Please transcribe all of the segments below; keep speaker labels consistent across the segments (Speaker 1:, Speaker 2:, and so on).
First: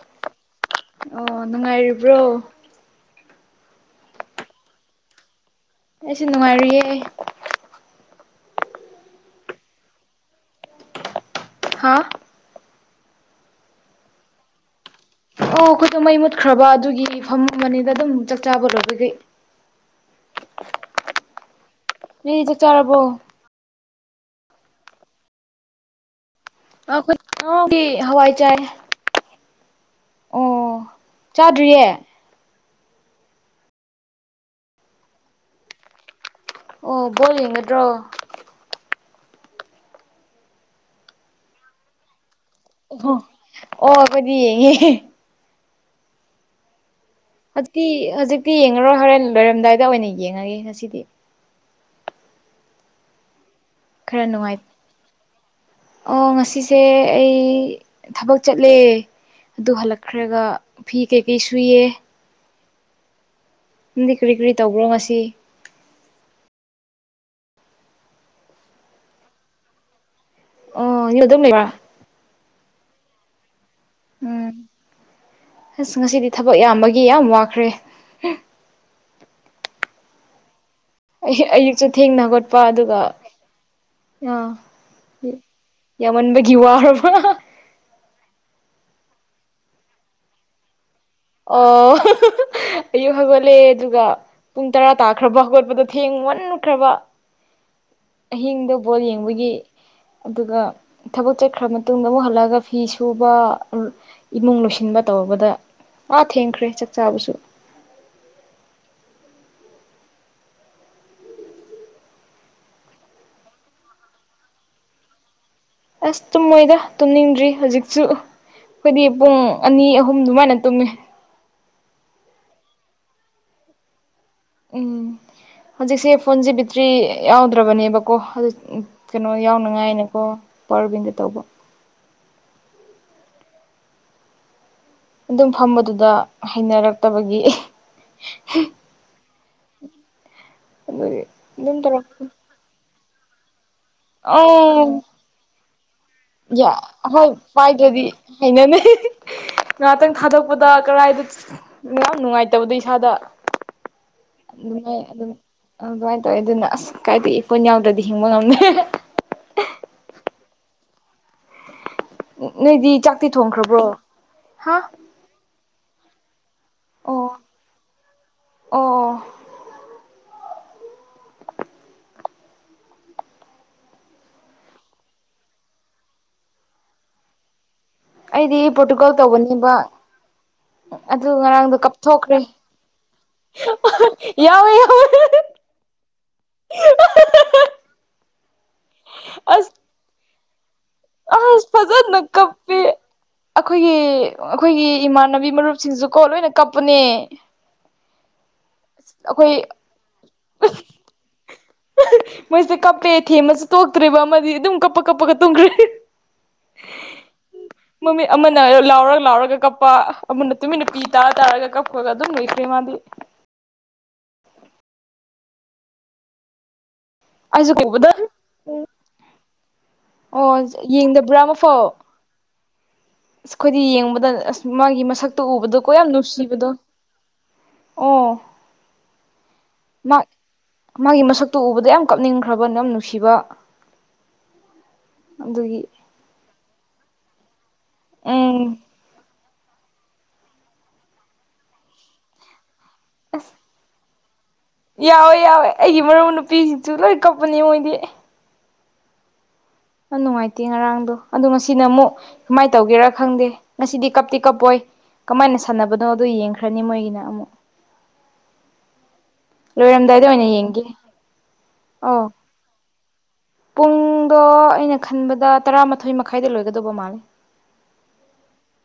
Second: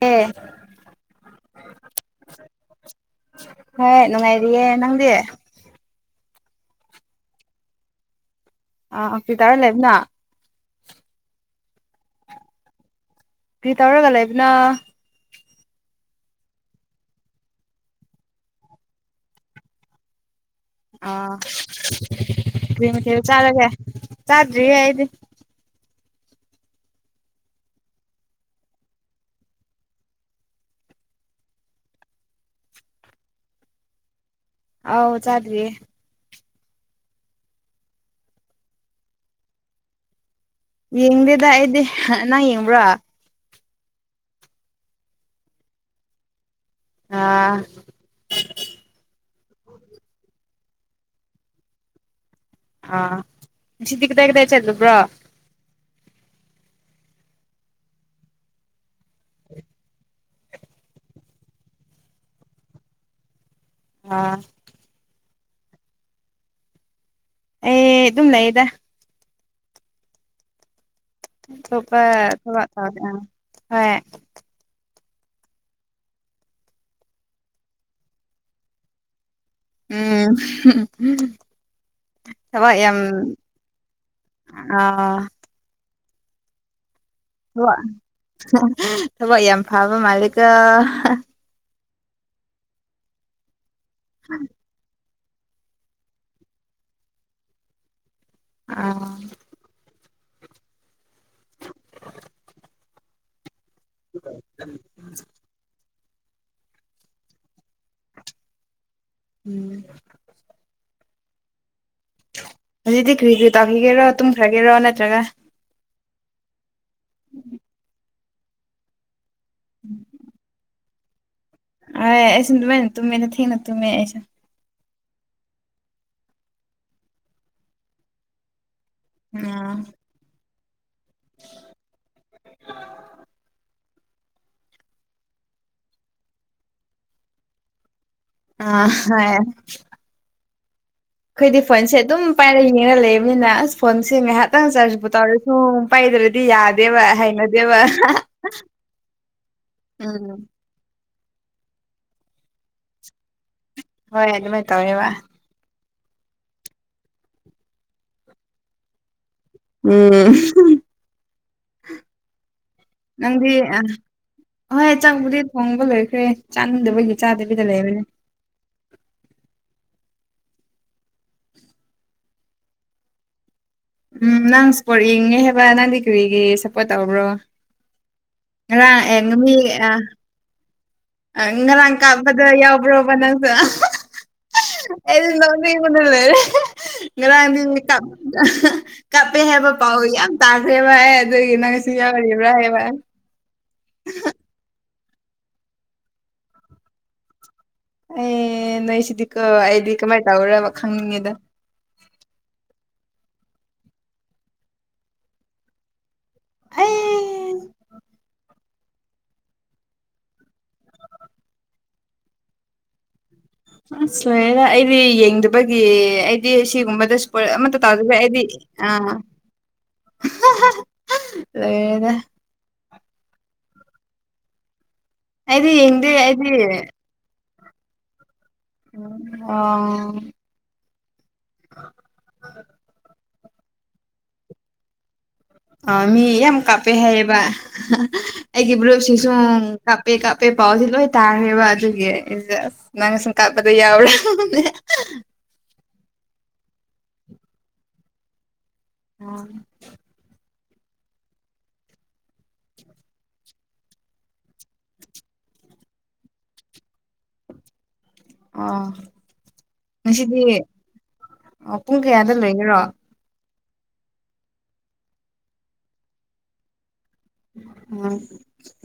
Speaker 1: ꯍꯦ [unintelligible]
Speaker 2: ꯑꯣ ꯅꯨꯡꯉꯥꯏꯔꯤꯕ꯭ꯔꯣ
Speaker 1: ꯍꯣꯏ ꯅꯨꯡꯉꯥꯏꯔꯤꯌꯦ ꯅꯪꯗꯤ
Speaker 2: ꯑꯩꯁꯨ ꯅꯨꯡꯉꯥꯏꯔꯤꯌꯦ
Speaker 1: ꯑ ꯑꯐꯤꯗꯔ ꯂꯩꯕꯅ
Speaker 2: ꯍꯥꯥ
Speaker 1: ꯀꯔꯤ ꯇꯧꯔꯒ ꯂꯩꯕꯅꯣ
Speaker 2: ꯑꯣ ꯑꯩꯈꯣꯏꯗ ꯃꯩ ꯃꯨꯠꯈ꯭ꯔꯕ ꯑꯗꯨꯒꯤ ꯐꯝ ꯃꯝꯕꯅꯤꯗ ꯑꯗꯨꯝ ꯆꯥꯛ ꯆꯥꯕ ꯂꯣꯏꯕꯒꯤ
Speaker 1: ꯑꯥ
Speaker 2: ꯅꯣꯏꯗꯤ ꯆꯥꯛ
Speaker 1: ꯀꯔꯤ
Speaker 2: ꯆꯥꯔꯕꯣ
Speaker 1: ꯃꯊꯦꯜ ꯆꯥꯔꯒꯦ ꯆꯥꯗ꯭ꯔꯤꯌꯦ ꯑꯩꯗꯤ
Speaker 2: ꯑꯈꯣꯏ [unintelligible] ꯍꯋꯥꯏ ꯆꯥꯏ ꯑꯣ ꯆꯥꯗ꯭ꯔꯤꯌꯦ
Speaker 1: ꯑꯧ ꯆꯥꯗ꯭ꯔꯤꯌꯦ
Speaker 2: ꯑꯣ ꯕꯣꯜ ꯌꯦꯡꯒꯗ꯭ꯔꯣ
Speaker 1: ꯌꯦꯡꯗꯦꯗ ꯑꯩꯗꯤ ꯅꯪ ꯌꯦꯡꯕ꯭ꯔꯣ ꯑꯥ
Speaker 2: ꯑꯣ ꯑꯣ ꯑꯩꯈꯣꯏꯗꯤ ꯌꯦꯡꯉꯦ ꯍꯧꯖꯤꯛꯇꯤ ꯍꯧꯖꯤꯛꯇꯤ ꯌꯦꯡꯉꯔꯣꯏ ꯍꯣꯔꯦꯟ ꯂꯣꯏꯔꯝꯗꯥꯏꯗ ꯑꯣꯏꯅ ꯌꯦꯡꯉꯒꯦ ꯉꯁꯤꯗꯤ
Speaker 1: ꯑ ꯉꯁꯤꯗꯤ
Speaker 2: ꯈꯔ
Speaker 1: ꯀꯗꯥꯏ ꯀꯗꯥꯏ
Speaker 2: ꯅꯨꯡꯉꯥꯏ
Speaker 1: ꯆꯠꯂꯨꯕ꯭ꯔꯣ
Speaker 2: ꯑꯣ ꯉꯁꯤꯁꯦ ꯑꯩ ꯊꯕꯛ ꯆꯠꯂꯦ ꯑꯗꯨ ꯍꯜꯂꯛꯈ꯭ꯔꯒ ꯐꯤ ꯀꯩꯀꯩ ꯁꯨꯏꯌꯦ ꯅꯪꯗꯤ ꯀꯔꯤ
Speaker 1: ꯑꯥ
Speaker 2: ꯀꯔꯤ ꯇꯧꯕ꯭ꯔꯣ ꯉꯁꯤ
Speaker 1: ꯑꯦ ꯑꯗꯨꯝ ꯂꯩꯌꯦꯗ
Speaker 2: ꯑꯣ ꯌꯨꯝ ꯑꯗꯨꯝ ꯂꯩꯕ꯭ꯔꯣ
Speaker 1: [unintelligible] ꯍꯣꯏ
Speaker 2: ꯎꯝ ꯑꯁ ꯉꯁꯤꯗꯤ ꯊꯕꯛ ꯌꯥꯝꯕꯒꯤ ꯌꯥꯝ ꯋꯥꯈ꯭ꯔꯦ
Speaker 1: ꯎꯝ
Speaker 2: ꯑꯌꯨꯛꯁꯨ ꯊꯦꯡꯅ ꯍꯧꯒꯠꯄ
Speaker 1: ꯊꯕꯛ
Speaker 2: ꯑꯗꯨꯒ
Speaker 1: ꯌꯥꯝ
Speaker 2: ꯑꯥ
Speaker 1: ꯑꯥ
Speaker 2: ꯌꯥꯝꯃꯟꯕꯒꯤ ꯋꯥꯔꯕ꯭ꯔꯥ
Speaker 1: [unintelligible] ꯊꯕꯛ ꯌꯥꯝ ꯐꯥꯕ ꯃꯥꯜꯂꯤꯀꯣ
Speaker 2: ꯑꯣ ꯑꯌꯨꯛ ꯍꯧꯒꯠꯂꯦ ꯑꯗꯨꯒ
Speaker 1: [unintelligible]
Speaker 2: ꯄꯨꯡ ꯇꯔꯥ ꯇꯥꯈ꯭ꯔꯕ ꯍꯧꯒꯣꯠꯄꯗꯣ ꯊꯦꯡ ꯃꯟꯈ꯭ꯔꯕ ꯑꯍꯤꯡꯗ ꯕꯣꯜ
Speaker 1: ꯑꯥ
Speaker 2: ꯌꯦꯡꯕꯒꯤ ꯑꯗꯨꯒ ꯊꯕꯛ ꯆꯠꯈ꯭ꯔ ꯃꯇꯨꯡꯗ ꯑꯃꯨꯛ ꯍꯜꯂꯛꯑꯒ ꯐꯤ ꯁꯨꯕ ꯏꯃꯨꯡ ꯂꯣꯏꯁꯤꯟꯕ ꯇꯧꯕꯗ ꯑꯥ ꯊꯦꯡꯈ꯭ꯔꯦ ꯆꯥꯛ ꯆꯥꯕꯁꯨ
Speaker 1: ꯎꯝ ꯍꯧꯖꯤꯛꯇꯤ ꯀꯔꯤ ꯀꯔꯤ ꯇꯥꯈꯤꯒꯦꯔꯣ ꯇꯨꯝꯈ꯭ꯔꯒꯦꯔꯣ ꯅꯠꯇ꯭ꯔꯒ
Speaker 2: ꯑꯁ ꯇꯨꯝꯃꯣꯏꯗ ꯇꯨꯝꯅꯤꯡꯗ꯭ꯔꯤ ꯍꯧꯖꯤꯛꯁꯨ ꯑꯩꯈꯣꯏꯗꯤ ꯄꯨꯡ ꯑꯅꯤ ꯑꯍꯨꯝ ꯑꯗꯨꯃꯥꯏꯅ ꯇꯨꯝꯃꯦ
Speaker 1: ꯑꯥꯏꯁ ꯑꯩꯁꯨ ꯑꯗꯨꯃꯥꯏꯅ ꯇꯨꯝꯃꯦ ꯊꯦꯡꯅ ꯇꯨꯝꯃꯦ ꯑꯩꯁꯨ
Speaker 2: ꯎꯝ ꯍꯧꯖꯤꯛꯁꯦ ꯐꯣꯟꯁꯦ ꯕꯤꯇ꯭ꯔꯤ ꯌꯥꯎꯗ꯭ꯔꯕꯅꯦꯕꯀꯣ [unintelligible] ꯀꯩꯅꯣ
Speaker 1: ꯑꯥ
Speaker 2: ꯌꯥꯎꯅꯉꯥꯏꯅꯦꯀꯣ ꯄꯋꯥꯔꯕꯤꯟꯗ ꯇꯧꯕ ꯑꯗꯨꯝ ꯐꯝꯕꯗꯨꯗ ꯍꯩꯅꯔꯛꯇꯕꯒꯤ
Speaker 1: ꯑ [unintelligible]
Speaker 2: ꯑꯗꯨꯒꯤ
Speaker 1: ꯑꯩꯈꯣꯏꯗꯤ ꯐꯣꯟꯁꯦ ꯑꯗꯨꯝ
Speaker 2: ꯇꯧꯔꯛꯄ
Speaker 1: ꯄꯥꯏꯔꯒ ꯌꯦꯡꯉ ꯂꯩꯕꯅꯤꯅ ꯑꯁ ꯐꯣꯟꯁꯦ ꯉꯥꯏꯍꯥꯛꯇꯪ ꯆꯥꯔꯖꯕꯨꯨ ꯇꯧꯔ [unintelligible] [unintelligible] ꯄꯥꯏꯗ꯭ꯔꯦ
Speaker 2: ꯌꯥ ꯑꯍꯣꯏ ꯄꯥꯏꯗ꯭ꯔꯗꯤ ꯍꯩꯅꯅꯩ ꯉꯍꯥꯛꯇꯪ
Speaker 1: ꯎꯝ
Speaker 2: ꯊꯥꯗꯣꯛꯄ ꯇꯥ ꯀꯔꯥꯏꯗ ꯌꯥꯝ ꯅꯨꯡꯉꯥꯏꯇꯕꯗꯣ ꯏꯁꯥꯗ
Speaker 1: ꯍꯣꯏ ꯑꯗꯨꯃꯥꯏꯅ
Speaker 2: ꯑꯗꯨꯉꯥꯏ
Speaker 1: ꯇꯧꯋꯦꯕ
Speaker 2: ꯑꯗꯨꯝ ꯑ ꯑꯗꯨꯃꯥꯏꯅ ꯇꯧꯋꯦ ꯑꯗꯨꯅ ꯑꯁ ꯀꯥꯏꯗꯩ ꯐꯣꯟ ꯌꯥꯎꯗ꯭ꯔꯗꯤ ꯍꯤꯡꯕ ꯉꯝꯃꯦ
Speaker 1: ꯎꯝ
Speaker 2: ꯅꯣꯏꯗꯤ ꯆꯥꯛꯇꯤ
Speaker 1: ꯅꯪꯗꯤ ꯑ
Speaker 2: ꯊꯣꯡꯈ꯭ꯔꯕ꯭ꯔꯣ ꯍꯥ
Speaker 1: ꯍꯣꯏ ꯆꯪꯕꯨꯗꯤ ꯊꯣꯡꯕ ꯂꯣꯏꯈ꯭ꯔꯦ ꯆꯥꯅꯤꯡꯗꯕꯒꯤ
Speaker 2: ꯑꯣ
Speaker 1: ꯆꯥꯗꯕꯤꯗ ꯂꯩꯕꯅꯦ
Speaker 2: ꯑꯣ
Speaker 1: ꯎꯝ ꯅꯪ ꯁ꯭ꯄꯣꯔꯠ ꯌꯦꯡꯉꯦ ꯍꯥꯏꯕ ꯅꯪꯗꯤ ꯀꯔꯤꯒꯤ ꯁꯞꯄꯣꯔꯠ ꯇꯧꯕ꯭ꯔꯣ
Speaker 2: ꯑꯩꯗꯤ
Speaker 1: ꯉꯥꯔꯥꯡ
Speaker 2: ꯄꯣꯔꯇꯨꯒꯜ
Speaker 1: ꯑꯦ ꯃꯤ
Speaker 2: ꯇꯧꯕꯅꯦꯕ
Speaker 1: ꯑꯥ
Speaker 2: ꯑꯗꯨ
Speaker 1: ꯑꯥ
Speaker 2: ꯉꯔꯥꯡꯗꯣ
Speaker 1: ꯉꯔꯥꯡ
Speaker 2: ꯀꯞꯊꯣꯛꯈ꯭ꯔꯦ
Speaker 1: ꯀꯥꯄꯗ ꯌꯥꯎꯕ꯭ꯔꯣꯕ ꯅꯪꯁꯨ
Speaker 2: ꯌꯥꯎꯋꯦ ꯌꯥꯎꯋꯦ
Speaker 1: ꯑꯩꯗꯤ ꯅꯣꯛ ꯅꯤꯡꯕꯅ ꯂꯣꯏꯔꯦ ꯉꯥꯔꯥꯡ ꯗꯤ ꯀꯄꯦ ꯍꯦꯕ
Speaker 2: ꯑꯁ
Speaker 1: ꯄꯥꯎ ꯌꯥꯝ ꯇꯥꯈ꯭ꯔꯦꯕ ꯑꯩ ꯑꯗꯨꯒꯤ
Speaker 2: ꯑꯁ
Speaker 1: ꯅꯪꯁꯨ
Speaker 2: ꯐꯖꯅ
Speaker 1: ꯌꯥꯎꯔꯤꯕ꯭ꯔꯥ
Speaker 2: ꯀꯞꯄꯦ
Speaker 1: ꯍꯥꯏꯕ
Speaker 2: ꯑꯩꯈꯣꯏꯒꯤ ꯑꯩꯈꯣꯏꯒꯤ ꯏꯃꯥꯟꯅꯕꯤ ꯃꯔꯨꯞꯁꯤꯡꯁꯨ ꯀꯣ ꯂꯣꯏꯅ ꯀꯞꯄꯅꯦ
Speaker 1: ꯑꯦ ꯅꯣꯏꯁꯤꯗꯤꯀꯣ
Speaker 2: ꯑꯩꯈꯣꯏ
Speaker 1: ꯑꯩꯗꯤ ꯀꯃꯥꯏꯅꯟ ꯇꯧꯕ꯭ꯔꯥ ꯈꯪꯅꯤꯡꯉꯦꯗ
Speaker 2: ꯃꯣꯏꯁꯦ ꯀꯞꯄꯦ ꯊꯦꯝꯃꯁꯨ ꯇꯣꯛꯇ꯭ꯔꯤꯕ ꯑꯃꯗꯤ ꯑꯗꯨꯝ ꯀꯞꯄ ꯀꯞꯄꯒ ꯇꯨꯝꯈ꯭ꯔꯦ
Speaker 1: ꯑꯩ
Speaker 2: ꯃꯃꯤꯠ ꯑꯃꯅ ꯂꯥꯎꯔꯒ ꯂꯥꯎꯔꯒ ꯀꯞꯄ ꯑꯃꯅ ꯇꯨꯃꯤꯟꯅ ꯄꯤ ꯇꯥꯔ ꯇꯥꯔꯒ ꯀꯞꯄ ꯈꯣꯂꯥ ꯑꯗꯨꯝ ꯂꯣꯏꯈ꯭ꯔꯦ ꯃꯥꯗꯤ
Speaker 1: ꯑꯁ ꯂꯣꯔꯦꯗ ꯑꯩꯗꯤ ꯌꯦꯡꯗꯕꯒꯤ ꯑꯩꯗꯤ ꯁꯤꯒꯨꯝꯕꯗ [unintelligible]
Speaker 2: ꯑꯩꯁꯨ
Speaker 1: ꯑꯃꯠꯇ
Speaker 2: ꯀꯧꯕꯗ
Speaker 1: ꯇꯥꯗꯕꯒꯤ ꯑꯩꯗꯤ ꯑꯥ
Speaker 2: ꯑꯣ ꯌꯦꯡꯗꯕ꯭ꯔꯥ ꯑꯃꯐꯥꯎ
Speaker 1: ꯂꯩꯔꯦ
Speaker 2: ꯑꯁ ꯑꯩꯈꯣꯏꯗꯤ ꯌꯦꯡꯕꯗ ꯑꯁ ꯃꯥꯒꯤ ꯃꯁꯛꯇꯣ
Speaker 1: ꯑꯩꯗꯤ
Speaker 2: ꯎꯕꯗꯣꯀꯣ ꯌꯥꯝ
Speaker 1: ꯌꯦꯡꯗꯦ ꯑꯩꯗꯤ
Speaker 2: ꯅꯨꯡꯁꯤꯕꯗꯣ ꯑꯣ
Speaker 1: ꯑꯣ
Speaker 2: ꯃꯥ ꯃꯥꯒꯤ ꯃꯁꯛꯇꯨ ꯎꯕꯗ ꯌꯥꯝ ꯀꯥꯞꯅꯤꯡꯈ꯭ꯔꯕ ꯅꯪ ꯅꯨꯡꯁꯤꯕ ꯑꯗꯨꯒꯤ
Speaker 1: ꯃꯤ ꯌꯥꯝ ꯀꯥꯞꯄꯦ ꯍꯥꯏꯌꯦꯕ ꯑꯩꯒꯤ
Speaker 2: ꯎꯝ
Speaker 1: ꯕ꯭ꯔꯨꯞꯁꯤ ꯁꯨꯝ ꯀꯥꯄꯦ ꯀꯥꯄꯦ ꯄꯥꯎꯁꯤ ꯂꯣꯏ ꯇꯥꯈ꯭ꯔꯦꯕ ꯑꯗꯨꯒꯤ ꯅꯪꯁꯨ ꯀꯥꯞ
Speaker 2: ꯑꯁ
Speaker 1: ꯌꯥꯎꯔꯝꯅꯤ
Speaker 2: ꯌꯥꯎꯋꯦ ꯌꯥꯎꯋꯦ ꯑꯩꯒꯤ ꯃꯔꯨꯞ ꯅꯨꯄꯤꯁꯤꯡꯁꯨ ꯂꯣꯏ ꯀꯞꯄꯅꯦ ꯃꯣꯏꯗꯤ
Speaker 1: ꯑꯥ
Speaker 2: ꯈꯔ ꯅꯨꯡꯉꯥꯏꯇꯦ ꯉꯔꯥꯡꯗꯣ ꯑꯗꯣ ꯉꯁꯤꯅ ꯑꯃꯨꯛ ꯀꯃꯥꯏ ꯇꯧꯒꯦꯔꯥ ꯈꯪꯗꯦ ꯉꯁꯤꯗꯤ ꯀꯞꯇꯤ ꯀꯞꯄꯣꯏ ꯀꯃꯥꯏꯅ ꯁꯥꯟꯅꯕꯅꯣꯗꯨ ꯌꯦꯡꯈ꯭ꯔꯅꯤ ꯃꯣꯏꯒꯤꯅ ꯑꯃꯨꯛ
Speaker 1: ꯑꯣ
Speaker 2: ꯂꯣꯏꯔꯝꯗꯥꯏꯗ
Speaker 1: ꯉꯁꯤꯗꯤ
Speaker 2: ꯑꯣꯏꯅ ꯌꯦꯡꯒꯦ
Speaker 1: ꯄꯨꯡ
Speaker 2: ꯑꯧ
Speaker 1: ꯀꯌꯥꯗ ꯂꯣꯏꯒꯦꯔꯣ
Speaker 2: ꯄꯨꯡꯗꯣ ꯑꯩꯅ ꯈꯟꯕꯗ ꯇꯔꯥꯃꯥꯊꯣꯏ ꯃꯈꯥꯏꯗ ꯂꯣꯏꯒꯗꯧꯕ ꯃꯥꯜꯂꯦ
Speaker 1: ꯎꯝ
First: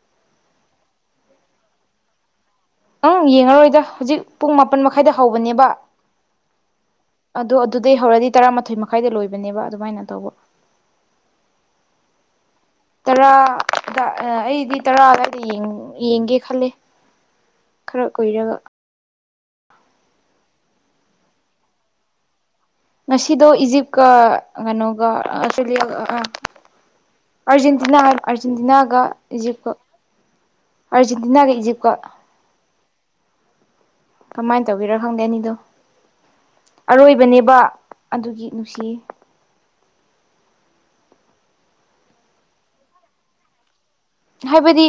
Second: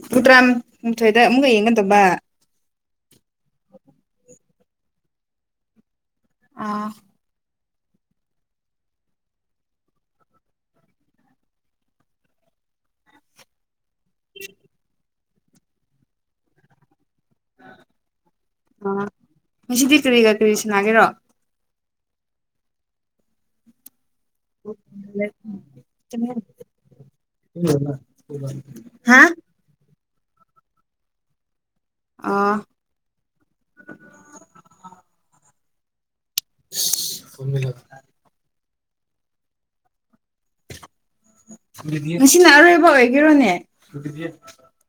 Speaker 1: ꯄꯨꯡ ꯇꯔꯥꯅꯤꯊꯣꯏꯗ ꯑꯃꯨꯛꯀ ꯌꯦꯡꯒꯗꯧꯕ
Speaker 2: ꯑꯪ ꯌꯦꯡꯉꯔꯣꯏꯗ ꯍꯧꯖꯤꯛ ꯄꯨꯡ ꯃꯥꯄꯟ ꯃꯈꯥꯏꯗ ꯍꯧꯕꯅꯦꯕ
Speaker 1: ꯑꯥ
Speaker 2: ꯑꯗꯣ ꯑꯗꯨꯗꯩ ꯍꯧꯔꯗꯤ ꯇꯔꯥꯃꯥꯊꯣꯏ ꯃꯈꯥꯏꯗ ꯂꯣꯏꯕꯅꯦꯕ ꯑꯗꯨꯃꯥꯏꯅ ꯇꯧꯕ ꯇꯔꯥꯗ ꯑꯩ ꯑꯩꯗꯤ ꯇꯔꯥ ꯑꯗꯥꯏ ꯌꯦꯡ ꯌꯦꯡꯒꯦ ꯈꯜꯂꯦ ꯈꯔ ꯀꯨꯏꯔꯒ
Speaker 1: ꯑꯥ ꯉꯁꯤꯗꯤ ꯀꯔꯤꯒ ꯀꯔꯤ ꯁꯅꯥꯒꯦꯔꯣ
Speaker 2: ꯉꯁꯤꯗꯣ ꯏꯖꯤꯞꯀꯥ ꯀꯩꯅꯣꯒ ꯑꯁꯇ꯭ꯔꯦꯂꯤꯌꯥꯒ ꯑ ꯑꯥꯔꯖꯦꯟꯇꯤꯅꯥ ꯍꯥꯏꯕ ꯑꯥꯔꯖꯦꯟꯇꯤꯅꯥꯒ
Speaker 1: ꯍꯥ
Speaker 2: ꯏꯖꯤꯞꯀ ꯑꯥꯔꯖꯦꯟꯇꯤꯅꯥꯒ ꯏꯖꯤꯞꯀ
Speaker 1: ꯑꯥ
Speaker 2: ꯀꯃꯥꯏꯅ ꯇꯧꯒꯦꯔ ꯈꯪꯗꯦ ꯑꯅꯤꯗꯣ ꯑꯔꯣꯏꯕꯅꯦꯕꯥ ꯑꯗꯨꯒꯤ ꯅꯨꯡꯁꯤꯌꯦ
Speaker 1: ꯉꯁꯤꯅ ꯑꯔꯣꯏꯕ ꯑꯣꯏꯒꯦꯔꯣꯅꯦ
Speaker 2: ꯍꯥꯏꯕꯗꯤ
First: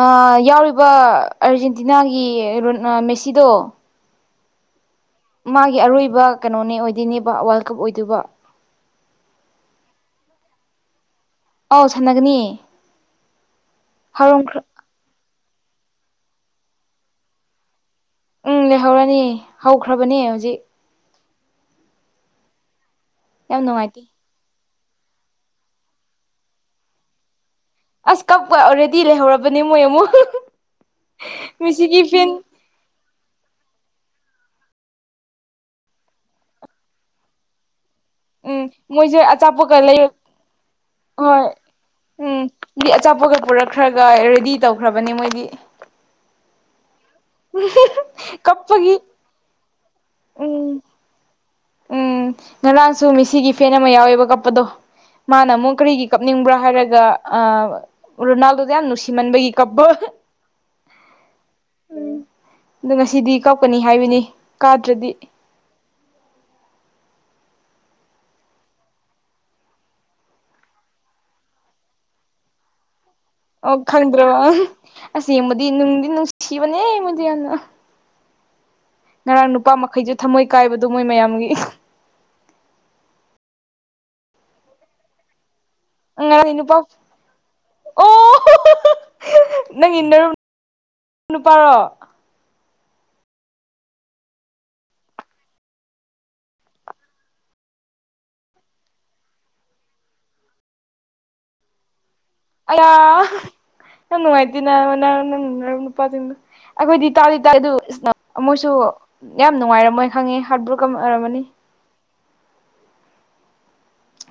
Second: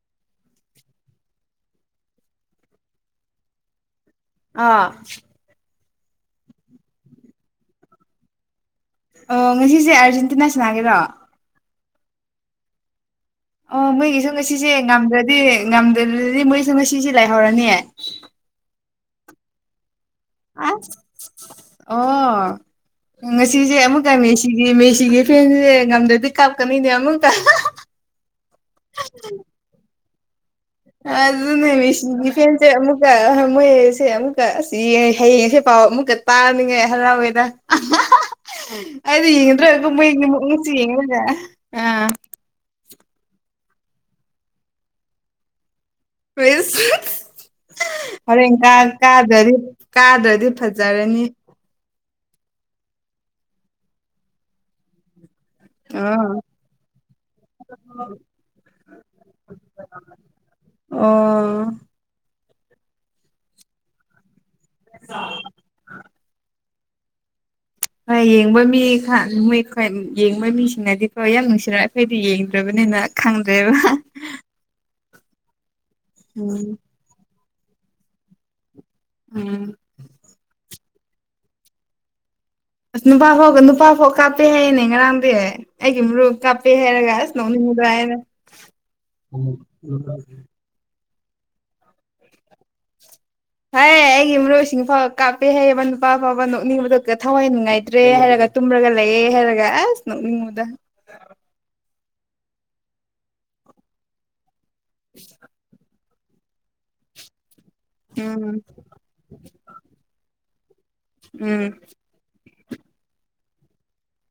Speaker 2: ꯑꯥ ꯌꯥꯎꯔꯤꯕ ꯑꯥꯔꯖꯦꯟꯇꯤꯅꯥꯒꯤ ꯔꯣꯅ ꯃꯦꯁꯤꯗꯣ
Speaker 1: ꯑꯥ
Speaker 2: ꯃꯥꯒꯤ ꯑꯔꯣꯏꯕ ꯀꯩꯅꯣꯅꯦ ꯑꯣꯏꯗꯣꯏꯅꯦꯕ ꯋꯥꯜ ꯀꯞ ꯑꯣꯏꯗꯣꯏꯕ
Speaker 1: ꯑꯣ ꯉꯁꯤꯁꯦ ꯑꯥꯔꯖꯦꯟꯇꯤꯅꯥ ꯁꯅꯥꯒꯦꯔꯣ
Speaker 2: ꯑꯥꯎ ꯁꯥꯟꯅꯒꯅꯤ
Speaker 1: ꯑꯣ ꯃꯣꯏꯒꯤꯁꯨ
Speaker 2: ꯍꯧꯔꯝꯈ꯭ꯔ
Speaker 1: ꯉꯁꯤꯁꯦ ꯉꯝꯗ꯭ꯔꯗꯤ ꯉꯝꯗꯗꯤ ꯃꯣꯏꯁꯨ ꯉꯁꯤꯁꯦ ꯂꯩꯍꯧꯔꯅꯤ
Speaker 2: ꯎꯝ ꯂꯩꯍꯧꯔꯅꯤ ꯍꯧꯈ꯭ꯔꯕꯅꯦ ꯍꯧꯖꯤꯛ
Speaker 1: ꯑꯣ
Speaker 2: ꯌꯥꯝ
Speaker 1: ꯉꯁꯤꯁꯦ
Speaker 2: ꯅꯨꯡꯉꯥꯏꯇꯦ
Speaker 1: ꯑꯃꯨꯛꯀ ꯃꯦꯁꯤ ꯁꯤꯗꯤ ꯃꯦꯁꯤꯒꯤ ꯐꯦꯟꯖꯦ ꯉꯝꯗ꯭ꯔꯗꯤ ꯀꯞꯀꯅꯤꯅꯦ ꯑꯃꯨꯛꯇ
Speaker 2: ꯑꯁ ꯀꯛꯄ ꯑꯣꯔꯦꯗꯤ ꯂꯩꯍꯧꯔꯕꯅꯦ ꯃꯣꯏ ꯑꯃꯨꯛ
Speaker 1: ꯑ ꯑꯗꯨꯅ ꯃꯦꯁꯤꯒꯤ ꯐꯦꯟ ꯁꯦ ꯑꯃꯨꯛꯀ ꯃꯣꯏꯁꯦ ꯑꯃꯨꯛꯀ ꯑꯁ ꯌꯦꯡ ꯍꯌꯦꯡꯁꯦ ꯄꯥꯎ ꯑꯃꯨꯛꯀ ꯇꯥꯅꯤꯡꯉꯥꯏ ꯍꯔꯥꯎꯋꯦꯗ
Speaker 2: ꯎꯝ ꯃꯣꯏꯁꯦ
Speaker 1: ꯑꯩꯗꯤ
Speaker 2: ꯑꯆꯥꯄꯣꯠꯀ
Speaker 1: ꯌꯦꯡꯒꯗ꯭ꯔꯕꯨ
Speaker 2: ꯂꯩ
Speaker 1: ꯃꯣꯏꯒꯤ ꯃꯨꯛꯅꯨꯛꯁꯤ ꯌꯦꯡꯉꯒ ꯑ
Speaker 2: ꯃꯤꯗꯤ ꯑꯆꯥꯄꯣꯠꯀ ꯄꯨꯔꯛꯈ꯭ꯔꯒ ꯔꯦꯗꯤ ꯇꯧꯈ꯭ꯔꯕꯅꯦ ꯃꯣꯏꯗꯤ
Speaker 1: ꯐꯤꯁ ꯍꯣꯔꯦꯟ ꯀꯥ
Speaker 2: ꯀꯞꯄꯒꯤ
Speaker 1: ꯀꯥꯗ꯭ꯔꯗꯤ ꯀꯥꯗ꯭ꯔꯗꯤ
Speaker 2: ꯎꯝ
Speaker 1: ꯐꯖꯔꯅꯤ
Speaker 2: ꯎꯝ ꯉꯔꯥꯡꯁꯨ ꯃꯦꯁꯤꯒꯤ ꯐꯦꯟ ꯑꯃ ꯌꯥꯎꯋꯦꯕ ꯀꯞꯄꯗꯣ ꯃꯥꯅ ꯑꯃꯨꯛ
Speaker 1: ꯑ
Speaker 2: ꯀꯔꯤꯒꯤ ꯀꯞꯅꯤꯡꯕ꯭ꯔꯥ ꯍꯥꯏꯔꯒ ꯑꯥ ꯔꯣꯅꯥꯜꯗꯣꯗ ꯌꯥꯝ ꯅꯨꯡꯁꯤꯃꯟꯕꯒꯤ ꯀꯞꯄ
Speaker 1: ꯑꯣ
Speaker 2: ꯎꯝ ꯑꯗꯣ ꯉꯁꯤꯗꯤ ꯀꯞꯀꯅꯤ ꯍꯥꯏꯕꯅꯤ ꯀꯥꯗ꯭ꯔꯗꯤ
Speaker 1: ꯍꯣꯏ ꯌꯦꯡꯕ ꯃꯤꯈꯥꯟ ꯃꯣꯏ ꯌꯦꯡꯕ ꯃꯤꯁꯤꯡꯅꯗꯤꯀꯣ ꯌꯥꯝ ꯅꯨꯡꯁꯤꯔ ꯑꯩꯈꯣꯏꯗꯤ ꯌꯦꯡꯗ꯭ꯔꯕꯅꯤꯅ ꯈꯪꯗ꯭ꯔꯦꯕ
Speaker 2: ꯑꯣ ꯈꯪꯗ꯭ꯔꯕ ꯑꯁ ꯌꯦꯡꯕꯗꯤ ꯅꯨꯡꯗꯤ
Speaker 1: ꯎꯝ
Speaker 2: ꯅꯨꯡꯁꯤꯕꯅꯦ ꯃꯣꯏꯗꯤ ꯌꯥꯝꯅ ꯉꯔꯥꯡ
Speaker 1: ꯎꯝ
Speaker 2: ꯅꯨꯄꯥ ꯃꯈꯩꯗꯨ ꯊꯝꯃꯣꯏ ꯀꯥꯏꯕꯗꯣ ꯃꯣꯏ ꯃꯌꯥꯝꯒꯤ
Speaker 1: ꯑꯁ ꯅꯨꯄꯥꯐꯥꯎꯒ ꯅꯨꯄꯥꯐꯥꯎ ꯀꯥꯞꯄꯦ ꯍꯥꯏꯌꯦꯅꯦ ꯉꯔꯥꯡꯗꯤ ꯑꯩꯒꯤ ꯃꯔꯨꯞ
Speaker 2: ꯉꯔꯥꯡꯒꯤ
Speaker 1: ꯀꯥꯞꯄꯦ
Speaker 2: ꯅꯨꯄꯥ
Speaker 1: ꯍꯥꯏꯔꯒ ꯑꯁ ꯅꯣꯛꯅꯤꯡꯕꯗꯨ ꯑꯩꯅ
Speaker 2: ꯑꯣ ꯅꯪꯒꯤ ꯅꯔꯨꯞ ꯅꯨꯄꯥꯔꯣ
Speaker 1: ꯍꯩ ꯑꯩꯒꯤ ꯃꯔꯨꯞꯁꯤꯡꯐꯥꯎꯕ ꯀꯥꯞꯄꯦ ꯍꯩꯌꯦꯕ ꯅꯨꯄꯥ ꯐꯥꯎꯕ ꯅꯣꯛꯅꯤꯡꯕꯗꯣ ꯊꯋꯥꯏ ꯅꯨꯡꯉꯥꯏꯇ꯭ꯔꯦ ꯍꯥꯏꯔꯒ ꯇꯨꯝꯔꯒ ꯂꯩꯌꯦ ꯍꯥꯏꯔꯒ ꯑꯁ ꯅꯣꯛꯅꯤꯡꯕꯗꯣ
Speaker 2: ꯑꯌꯥ ꯌꯥꯝ ꯅꯨꯡꯉꯥꯏꯇꯦꯅ ꯅꯪ ꯅꯨꯄꯥꯖꯤꯡꯗꯨ ꯑꯩꯈꯣꯏꯗꯤ ꯇꯥꯗꯤ ꯇꯥꯏ ꯑꯗꯨ
Speaker 1: ꯎꯝ
Speaker 2: ꯃꯣꯏꯁꯨ ꯌꯥꯝ ꯅꯨꯡꯉꯥꯏꯔꯝꯃꯣꯏ ꯈꯪꯉꯦ ꯍꯥ꯭ꯔꯠ ꯕ꯭ꯔꯣꯀꯟ ꯑꯣꯏꯔꯝꯃꯅꯤ
Speaker 1: ꯎꯝ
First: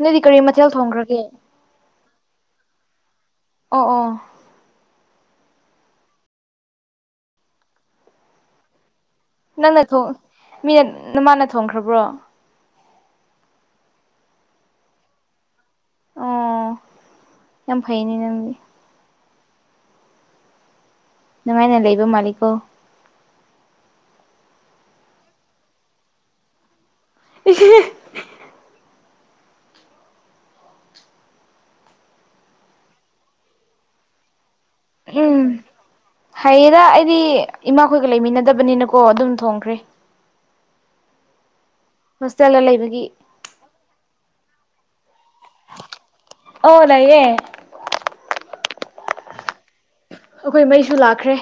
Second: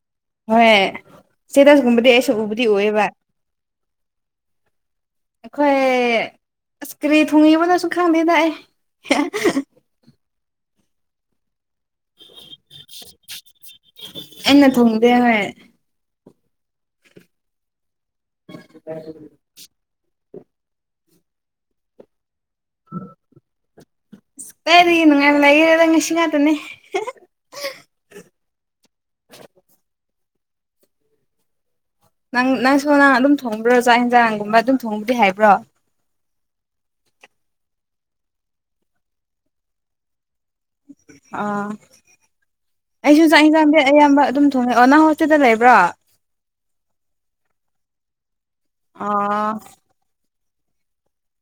Speaker 2: ꯅꯣꯏꯗꯤ ꯀꯔꯤ
Speaker 1: ꯍꯣꯏ
Speaker 2: ꯃꯊꯦꯜ ꯊꯣꯡꯈ꯭ꯔꯒꯦ
Speaker 1: ꯆꯦꯇꯁꯀꯨꯝꯕꯗꯤ ꯑꯩꯁꯨ ꯎꯕꯨꯗꯤ ꯎꯌꯦꯕꯥ
Speaker 2: ꯑꯣ ꯑꯣ
Speaker 1: ꯑꯩꯈꯣꯏ ꯏꯁꯀ꯭ꯔꯤꯟ ꯊꯨꯡꯉꯤꯕꯅꯁꯨ ꯈꯪꯗꯦꯗꯥꯛ ꯑꯩ
Speaker 2: ꯅꯪ ꯃꯤꯅꯠ ꯅꯃꯥꯟꯅ ꯊꯣꯡꯈ꯭ꯔꯕ꯭ꯔꯣ
Speaker 1: ꯑꯦꯟꯅ ꯊꯨꯝꯗꯦ ꯍꯥꯏꯦ
Speaker 2: ꯑꯣ ꯌꯥꯝ ꯐꯩꯅꯤꯅꯗꯤ
Speaker 1: [unintelligible]
Speaker 2: ꯅꯨꯡꯃꯥꯏꯅ ꯂꯩꯕ ꯃꯥꯂꯤꯛꯀꯣ
Speaker 1: ꯀꯔꯤꯔꯤ ꯅꯨꯡꯉꯥꯏꯅ ꯂꯩꯒꯔꯦꯗ ꯉꯁꯤ ꯉꯥꯛꯇꯅꯦ
Speaker 2: [unintelligible]
Speaker 1: ꯎ ꯅꯪ ꯅꯪꯁꯨꯣ ꯅꯪ ꯑꯗꯨꯝ ꯊꯣꯡꯕ꯭ꯔꯣꯖꯥꯛ ꯌꯦꯟꯖꯥꯡꯒꯨꯝꯕ ꯑꯗꯨꯝ ꯊꯣꯡꯕꯗꯤ
Speaker 2: ꯎꯝ
Speaker 1: ꯍꯥꯏꯕ꯭ꯔꯣ
Speaker 2: ꯍꯥꯏꯌꯦꯗ ꯑꯩꯗꯤ ꯏꯃꯥꯈꯣꯏꯒ ꯂꯩꯃꯤꯟꯅꯗꯕꯅꯤꯅꯀꯣ ꯑꯗꯨꯝ ꯊꯣꯡꯈ꯭ꯔꯦ
Speaker 1: ꯑꯥ
Speaker 2: ꯍꯣꯁꯇꯦꯜꯗ ꯂꯩꯕꯒꯤ
Speaker 1: ꯍꯥꯛ ꯏꯟꯖꯥꯡꯗꯤꯦ ꯑꯌꯥꯝꯕ ꯑꯗꯨꯝ ꯊꯣꯡꯉꯛꯑꯣ ꯅꯍ ꯍꯣꯁꯇꯦꯜꯗ ꯂꯩꯕ꯭ꯔꯣ
Speaker 2: ꯑꯣ ꯂꯩꯌꯦ
Speaker 1: ꯑꯥ
Speaker 2: ꯑꯩꯈꯣꯏ ꯃꯩꯁꯨ ꯂꯥꯛꯈ꯭ꯔꯦ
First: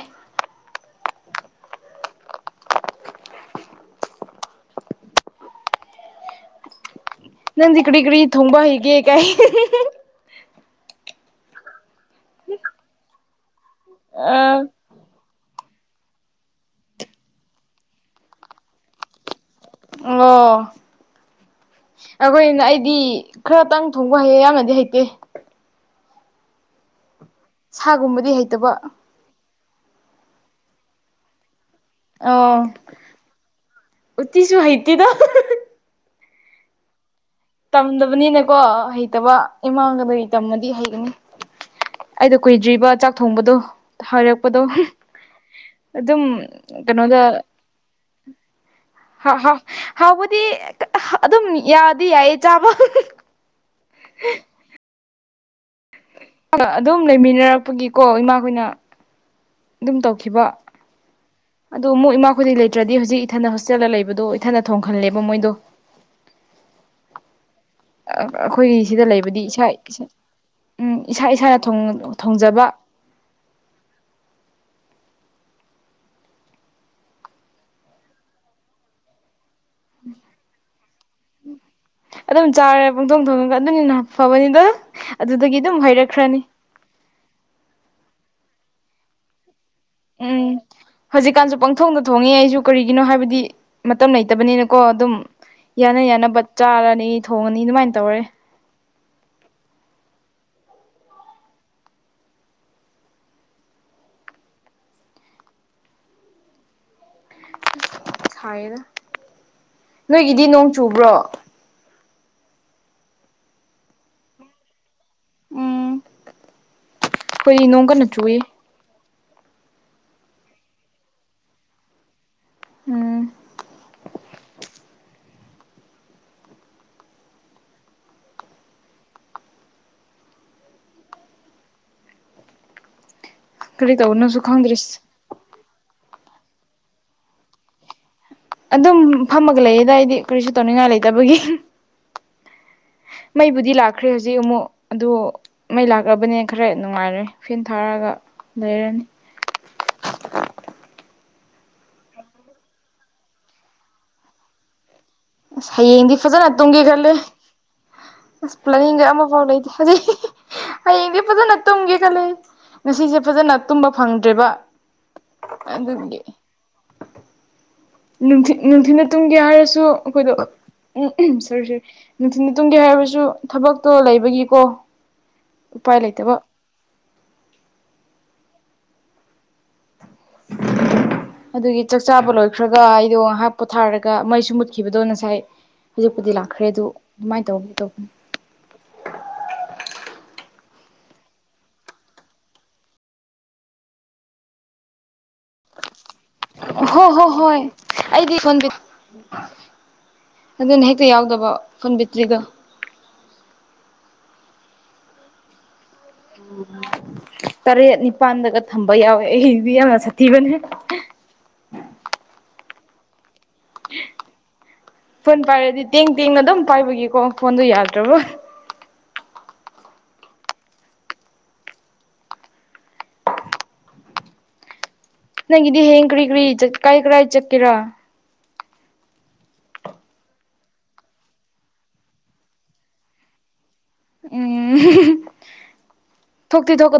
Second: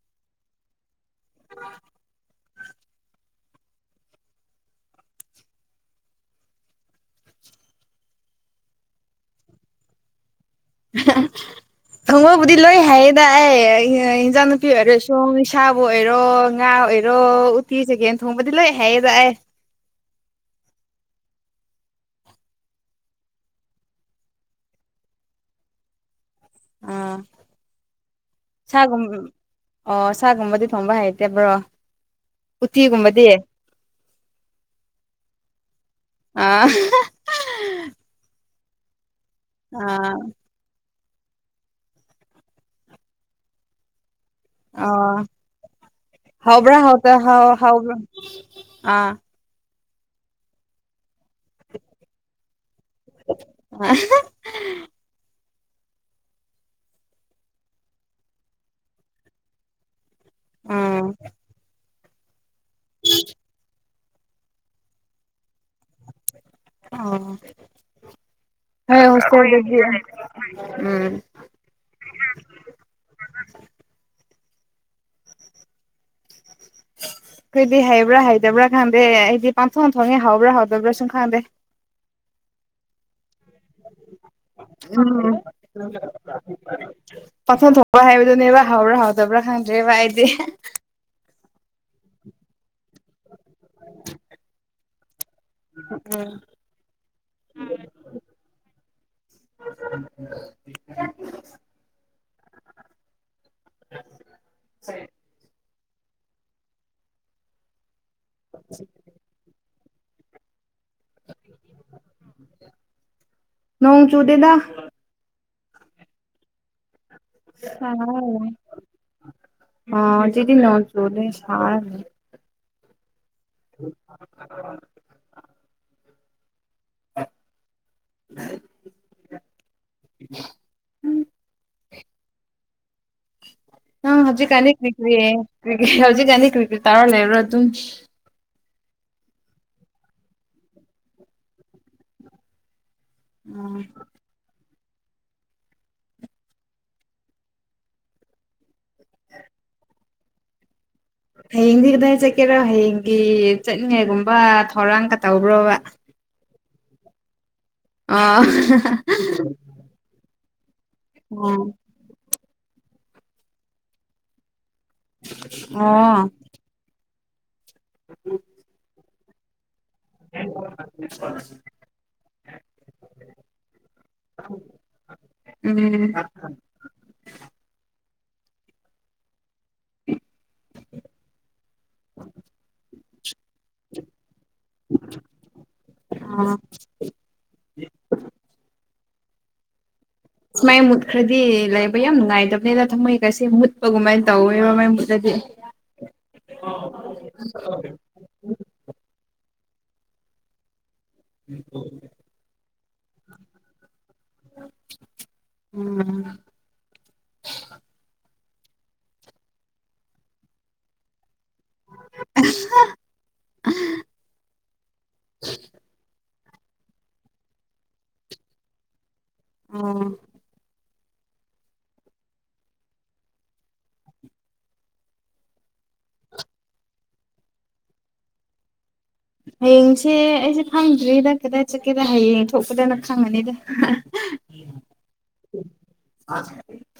Speaker 1: ꯑ
Speaker 2: ꯅꯟ ꯏ ꯀꯒꯔꯤ ꯊꯣꯡꯝꯕ ꯍꯤꯒꯦ ꯀꯥꯏ
Speaker 1: ꯍꯪꯉꯣꯏꯕꯨꯗꯤ ꯂꯣꯏ ꯍꯥꯏꯌꯦꯗ ꯑꯦ ꯏꯟꯖꯥꯡ
Speaker 2: ꯑꯥ
Speaker 1: ꯅꯨꯄꯤ ꯑꯣꯏꯔꯁꯨ ꯁꯣꯡ ꯏꯁꯥꯕꯨ ꯑꯣꯏꯔꯣ ꯉꯥ ꯑꯣꯏꯔꯣ ꯎꯇꯤ ꯆꯒꯦꯟ ꯊꯣꯡꯕꯗꯤ ꯂꯣꯏ ꯍꯥꯏꯌꯦꯗꯥꯛꯑ
Speaker 2: ꯑꯣ ꯑꯩꯈꯣꯏꯅ ꯑꯩꯗꯤ ꯈꯔꯇꯪ ꯊꯣꯡꯕ ꯍꯩꯌꯦ ꯌꯥꯝꯅꯗꯤ ꯍꯩꯇꯦ
Speaker 1: ꯑꯥ
Speaker 2: ꯁꯥꯒꯨꯝꯕꯗꯤ ꯍꯩꯇꯕ
Speaker 1: ꯁꯒꯨꯝ ꯑꯣ ꯁꯥꯒꯨꯝꯕꯗꯤ ꯊꯣꯡꯕ ꯍꯩꯇꯕ꯭ꯔꯣ
Speaker 2: ꯑꯣ
Speaker 1: ꯎꯇꯤꯒꯨꯝꯕꯗꯤ
Speaker 2: ꯎꯠꯇꯤꯁꯨ ꯍꯥꯏꯩꯇꯗ
Speaker 1: ꯑꯥ
Speaker 2: ꯇꯝꯗꯕꯅꯤꯅꯦꯀꯣ ꯍꯩꯇꯕ ꯏꯃꯥꯡꯒꯗ
Speaker 1: ꯑꯥ
Speaker 2: ꯇꯝꯃꯗꯤ ꯍꯩꯒꯅꯤ ꯑꯩꯗꯣ ꯀꯨꯏꯗ꯭ꯔꯤꯕ ꯆꯥꯛ ꯊꯣꯡꯕꯗꯣ ꯍꯥꯏꯔꯛꯄꯗꯣ
Speaker 1: ꯑꯣ
Speaker 2: ꯑꯗꯨꯝ
Speaker 1: ꯍꯥꯎꯕ꯭ꯔꯥ ꯍꯥꯎꯇ
Speaker 2: ꯀꯩꯅꯣꯗ
Speaker 1: ꯍꯥꯎ ꯍꯥꯎꯕ꯭ꯔꯥ ꯑꯥ
Speaker 2: ꯍ ꯍ ꯍꯥꯎꯕꯗꯤ ꯑꯗꯨꯝ ꯌꯥꯗꯤ ꯌꯥꯏꯌꯦ ꯆꯥꯕ
Speaker 1: ꯑ
Speaker 2: ꯑꯗꯨꯝ ꯂꯩꯃꯤꯟꯅꯔꯛꯄꯒꯤꯀꯣ ꯏꯃꯥꯈꯣꯏꯅ ꯑꯗꯨꯝ ꯇꯧꯈꯤꯕ
Speaker 1: ꯑꯥ
Speaker 2: ꯑꯗꯣ ꯃꯨꯛ ꯏꯃꯥ ꯈꯨꯗꯤꯩ ꯂꯩꯇ꯭ꯔꯗꯤ ꯍꯧꯖꯤꯛ ꯏꯊꯟꯗ ꯍꯣꯁꯇꯦꯜꯗ ꯂꯩꯕꯗꯣ ꯏꯊꯟꯅ ꯊꯣꯡꯍꯜꯂꯦꯕ ꯃꯣꯏꯗꯣ
Speaker 1: ꯑꯥ
Speaker 2: ꯑꯩꯈꯣꯏꯒꯤ ꯁꯤꯗ ꯂꯩꯕꯗꯤ ꯏꯁꯥ
Speaker 1: ꯎꯝ
Speaker 2: ꯎ ꯏꯁꯥ
Speaker 1: ꯑꯩꯈꯣꯏꯗꯤ
Speaker 2: ꯏꯁꯥꯅ ꯊꯣꯡꯖꯕ
Speaker 1: ꯀꯩꯗꯤ ꯍꯩꯕ꯭ꯔꯥ ꯍꯩꯇꯕ꯭ꯔꯥ ꯈꯪꯗꯦ ꯑꯩꯗꯤ ꯄꯥꯡꯊꯣꯛ ꯊꯣꯛꯣꯡꯉꯦ ꯍꯥꯎꯕ꯭ꯔꯥ ꯍꯧꯥꯎꯗꯕ꯭ꯔꯥ ꯁꯨꯝ ꯈꯪꯗꯦ
Speaker 2: ꯑꯗꯨꯝ ꯆꯥꯔꯦ ꯄꯣꯡꯊꯣꯡ ꯊꯣꯡꯗꯒ ꯑꯗꯨꯅꯤꯅ ꯐꯕꯅꯤꯗ ꯑꯗꯨꯗꯒꯤ ꯑꯗꯨꯝ ꯍꯩꯔꯛꯈ꯭ꯔꯅꯤ
Speaker 1: ꯄꯊꯟ ꯊꯣꯛꯄ ꯍꯥꯏꯕꯗꯨꯅꯦꯕ ꯍꯥꯎꯕ꯭ꯔꯥ ꯍꯥꯎꯗꯕ꯭ꯔꯥ ꯈꯪꯗ꯭ꯔꯦꯕ ꯑꯩꯗꯤ
Speaker 2: ꯎꯝ ꯍꯧꯖꯤꯛꯀꯥꯟꯁꯨ ꯄꯪꯊꯣꯡꯗ ꯊꯣꯡꯉꯦ ꯑꯩꯁꯨ ꯀꯔꯤꯒꯤꯅꯣ ꯍꯥꯏꯕꯗꯤ ꯃꯇꯝ ꯂꯩꯇꯕꯅꯤꯅꯀꯣ ꯑꯗꯨꯝ ꯌꯥꯅ ꯌꯥꯅꯕ ꯆꯥꯔꯅꯤ ꯊꯣꯡꯉꯅꯤ ꯑꯗꯨꯃꯥꯏꯅ ꯇꯧꯔꯦ
Speaker 1: [unintelligible] ꯎ
Speaker 2: ꯁꯥꯏꯌꯦꯅ ꯅꯣꯏꯒꯤꯗꯤ ꯅꯣꯡ ꯆꯨꯕ꯭ꯔꯣ
Speaker 1: ꯅꯣꯡ ꯆꯨꯗꯦꯗ
Speaker 2: ꯑꯩꯣꯏ ꯅꯣꯡꯒ ꯅꯆꯨꯦ
Speaker 1: ꯑꯗꯤ ꯅ ꯆꯣꯂ ꯁ
Speaker 2: ꯎꯝ
Speaker 1: ꯎꯝ ꯎꯝ [inaudible]
Speaker 2: ꯀꯔꯤ
Speaker 1: ꯑ
Speaker 2: ꯇꯧꯕꯅꯣꯁꯨ
Speaker 1: ꯍꯧꯖꯤꯛꯀꯅꯤ
Speaker 2: ꯈꯪꯗ꯭ꯔꯤꯁ
Speaker 1: ꯀꯛ꯭ꯔꯤꯌꯦ ꯍꯧꯖꯤꯛ ꯑꯅꯤ ꯀ꯭ꯛ꯭ꯔꯤ ꯇꯥꯔ ꯂꯩꯕ꯭ꯔꯣ ꯑꯗꯨꯝ
Speaker 2: ꯑꯗꯨꯝ ꯐꯝꯃꯒ ꯂꯩꯌꯦꯗꯏꯗꯤ ꯀꯔꯤꯁꯨ ꯇꯧꯅꯤꯡꯉꯥꯏ ꯂꯩꯇꯕꯒꯤ ꯃꯕꯨꯙꯗꯤ ꯂꯥꯛꯀꯔꯤ ꯍꯧꯦ ꯍꯧꯖꯤꯛ ꯑꯃꯨꯛ ꯑꯗꯨ ꯃꯩ ꯂꯥꯛꯂꯕꯅꯤꯅ ꯈꯔ ꯅꯨꯡꯉꯥꯏꯔꯦ ꯐꯦꯟ ꯊꯥꯔꯛꯒ ꯂꯩꯔꯅꯤ
Speaker 1: ꯍꯌꯦꯡꯗꯤ ꯀꯗꯥꯏ ꯆꯠꯀꯦꯔꯣ ꯍꯌꯦꯡꯒꯤ ꯆꯠꯅꯤꯡꯉꯥꯏꯒꯨꯝꯕ ꯊꯧꯔꯥꯡ
Speaker 2: ꯑꯁ ꯍꯌꯦꯡꯗꯤ ꯐꯖꯅ ꯇꯨꯝꯒꯦ ꯈꯜꯂꯦ
Speaker 1: ꯑꯥ
Speaker 2: ꯑꯁ ꯄ꯭ꯂꯅꯤꯡꯒ ꯑꯃꯐꯥꯎ ꯂꯩꯇꯦ ꯑꯗꯨꯩ ꯍꯌꯦꯡꯗꯤ ꯐꯖꯅ
Speaker 1: ꯑꯣ
Speaker 2: ꯇꯨꯝꯒꯤ ꯈꯂ ꯉꯁꯤꯁꯦ ꯐꯖꯅ ꯇꯨꯝꯕ ꯐꯪꯗ꯭ꯔꯦꯕ ꯑꯗꯨꯒꯤ
Speaker 1: ꯑꯣ
Speaker 2: ꯊꯤ ꯅꯨꯡꯊꯤꯅ ꯇꯨꯡꯒꯦ ꯍꯥꯏꯔꯁꯨ ꯑꯩꯈꯣꯏꯗꯣ ꯎꯝ ꯎꯝ ꯁꯔ ꯁꯔ ꯅꯨꯡꯊꯤꯜ ꯊꯨꯡꯒꯤ ꯍꯥꯏꯔꯕꯁꯨ ꯊꯕꯛꯇꯣ ꯂꯩꯕꯒꯤꯀꯣ ꯎꯄꯥꯏ ꯂꯩꯇꯕ
Speaker 1: ꯎꯝ [inaudible]
Speaker 2: ꯑꯗꯨꯒꯤ ꯆꯥꯛ ꯆꯥꯕ ꯂꯣꯏꯈ꯭ꯔꯒ ꯑꯩꯗꯣ ꯉꯥꯏꯍꯥꯛ ꯄꯣꯊꯥꯔꯒ ꯃꯩꯁꯨ ꯃꯨꯠꯈꯤꯕꯗꯣ ꯉꯁꯥꯏ ꯍꯧꯖꯤꯛꯄꯨꯗꯤ
Speaker 1: ꯑꯣ
Speaker 2: ꯂꯥꯛꯈ꯭ꯔꯦ ꯑꯗꯨ ꯑꯗꯨꯃꯥꯏꯅ ꯇꯧꯒꯦ ꯇꯧꯕꯅꯤ
Speaker 1: ꯑ ꯃꯥꯏ ꯃꯨꯠꯈ꯭ꯔꯗꯤ ꯂꯩꯕ ꯌꯥꯝ ꯅꯨꯡꯉꯥꯏꯇꯕꯅꯤꯅ ꯊꯝꯃꯣꯏꯒꯁꯤ ꯃꯨꯠꯄ ꯀꯃꯥꯏꯅ ꯇꯧꯋꯦꯕ ꯃꯥꯏ ꯃꯨꯠꯂꯗꯤ
Speaker 2: ꯍꯣ ꯍꯣ ꯍꯣꯏ ꯑꯩꯗꯤꯗ ꯑꯗꯨꯅ ꯍꯦꯛꯇ ꯌꯥꯎꯗꯕ ꯐꯟꯕꯤꯠꯇ꯭ꯔꯤꯒ
Speaker 1: ꯎꯝ
Speaker 2: ꯎ ꯇꯔꯦꯠ ꯅꯤꯄꯥꯜꯗꯒ ꯊꯝꯕ ꯌꯥꯎꯋꯦ ꯑꯩꯗꯤ ꯌꯥꯝꯅ ꯁꯥꯊꯤꯕꯅꯦ
Speaker 1: [inaudible]
Speaker 2: ꯐꯣꯟ ꯄꯥꯏꯔꯗꯤ ꯇꯦꯡ ꯇꯦꯡꯅ ꯑꯗꯨꯝ ꯄꯥꯏꯕꯒꯤꯀꯣ ꯐꯣꯟꯗꯣ ꯌꯥꯗ꯭ꯔꯕꯣ
Speaker 1: ꯑꯣ
Speaker 2: ꯅꯪꯒꯤꯗꯤ ꯍꯦꯡ ꯀ꯭ꯔꯤ ꯀ꯭ꯔꯤ ꯀꯥꯏ ꯀꯔꯥꯏ ꯆꯠꯀꯦꯔꯥ
Speaker 1: ꯍꯌꯦꯡꯁꯦ ꯑꯩꯁꯦ ꯈꯪꯗ꯭ꯔꯤꯗ ꯀꯗꯥꯏ ꯆꯠꯀꯦꯔ ꯍꯌꯦꯡ ꯊꯣꯛꯄꯗꯅ ꯈꯪꯉꯅꯤꯗ
Speaker 2: [unintelligible]